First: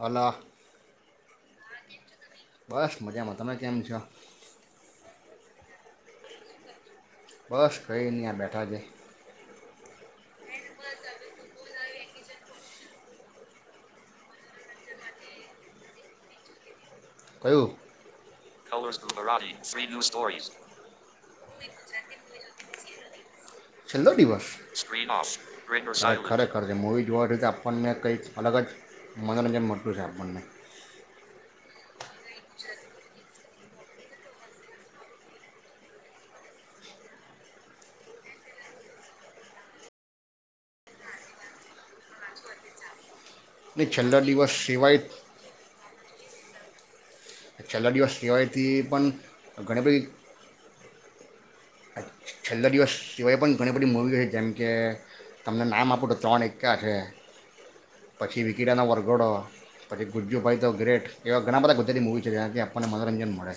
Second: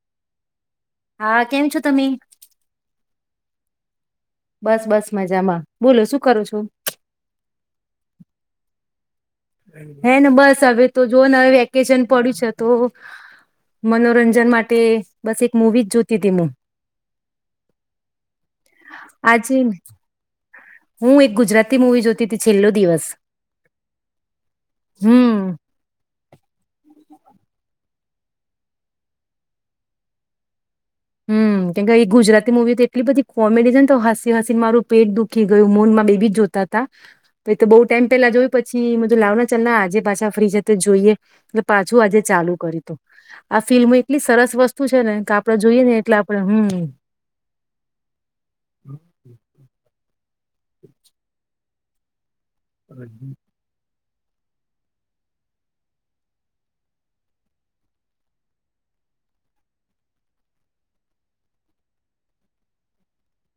Hello હા કેમ છો તમે? બસ મજામાં તમે કેમ છો? બસ બસ મજામાં. બોલો શું કરું છો? બસ કઈ નહીં આ બેઠા છે. હે ને બસ હવે તો જોને હવે વેકેશન પડ્યું છે તો મનોરંજન માટે બસ એક મૂવી જ જોતી હતી હું. કયુ? આજે [inaudible] હું એક ગુજરાતી મુવી જોતી હતી છેલ્લો દિવસ. છેલ્લો દિવસ હમ ખરેખર છે મુવી જોવાથી તો આપણને કંઈક અલગ જ મનોરંજન મળતું છે આપણને હમ કેમ કે એ ગુજરાતી મુવી તો એટલી બધી કોમેડી છે ને તો હસી હસીને મારું પેટ દુખી ગયું મૂન માર બેબી જોત હતા બહુ ટાઈમ પેલા જોય પછી મેધું લાવ ના ચાલ ના આજે પાછા ફ્રી સ તો જોઈએ. એ પાછું આજે ચાલુ કરીયું હતું આ નહીં ફિલ્મ છેલ્લો એટલી દિવસ સરસ વસ્તુ સિવાય છે ને કે આપડે જોઈએ ને એટલે આપડે હમ છેલ્લા દિવસ સિવાયથી પણ ઘણી બધી છેલ્લા દિવસ સિવાય પણ ઘણી બધી મૂવી છે જેમ કે તમને નામ આપું તો ત્રણ એકકા છે. પછી વિકી ડા નો વરગડો પછી ગુજ્જુ ભાઈ તો ગ્રેટ એવા ઘણા બધા બુધની મૂવી છે જ્યાંથી આપણને મનોરંજન મળે.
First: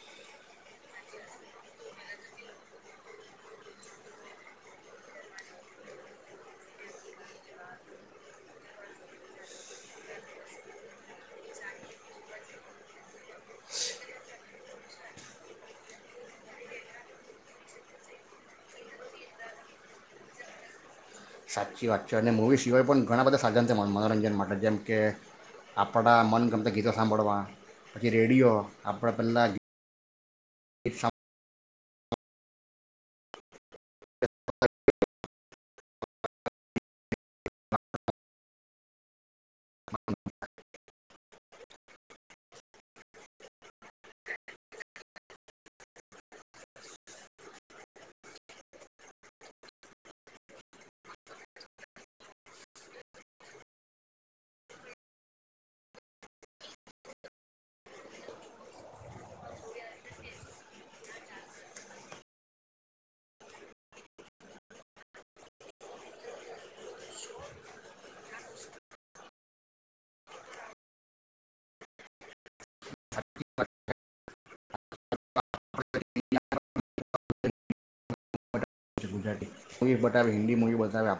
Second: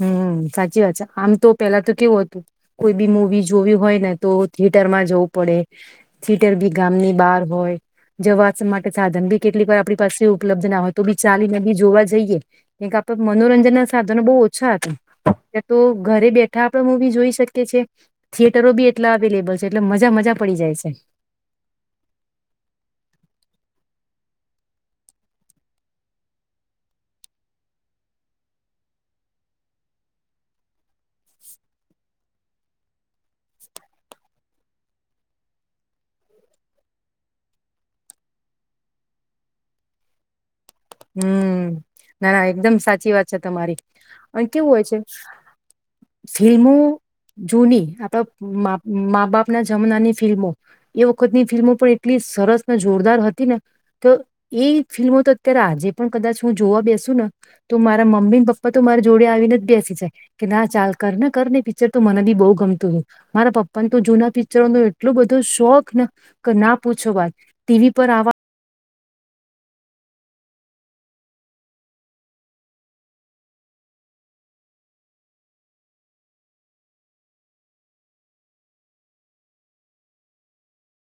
હમ સાચી વાત છે આમ તો પેલા તો કેવું હતું? કોઈ બી મુવી જોવી હોય ને તો થિયેટર માં જવું પડે. થીટર બી ગામની બહાર હોય. જવા માટે સાધન બી કેટલીક વાર આપણી પાસે ઉપલબ્ધ ના હોય તો બી ચાલીને બી જોવા જઈએ. એક આપે મનોરંજન ના સાધનો બહુ છા તું ત્યા તો ઘરે બેઠા આપડે મૂવી જોઈ શકીએ છે. થિયેટરો બી એટલા અવેલેબલ છે એટલે મજા મજા પડી જાય છે. સાચી વાતચો અને મૂવી સિવાય પણ ઘણા બધા સાધન છે મનોરંજન માટે જેમ કે આપણાં મન ગમતા ગીતો સાંભળવા પછી રેડિયો આપણે પેલાં હમ ના ના એકદમ સાચી વાત છે તમારી અને કેવું હોય છે ફિલ્મો જૂની આપ મા માંબાપના જમાંનાની ફિલ્મો એ વખતની ફિલ્મો પણ એટલી સરસ ને જોરદાર હતી ને તો એ ફિલ્મો તો ત્યારે આજે પણ કદાચ હું જોવા બેસુ ને તો મારા મમ્મી ને પપ્પા તો મારા જોડે આવીને જ બેસી જાય કે ના ચાલ કર ને કર ને પિક્ચર તો મને બી બહુ ગમતું હતું મારા પપ્પાને તો જૂના પિક્ચરો નો એટલો બધો શોખ ને કે ના પૂછો વાત ટીવી પર આવવા ગુજરાતીટીવી મુવી બતાવે હિન્દી મૂવી બતાવે આપ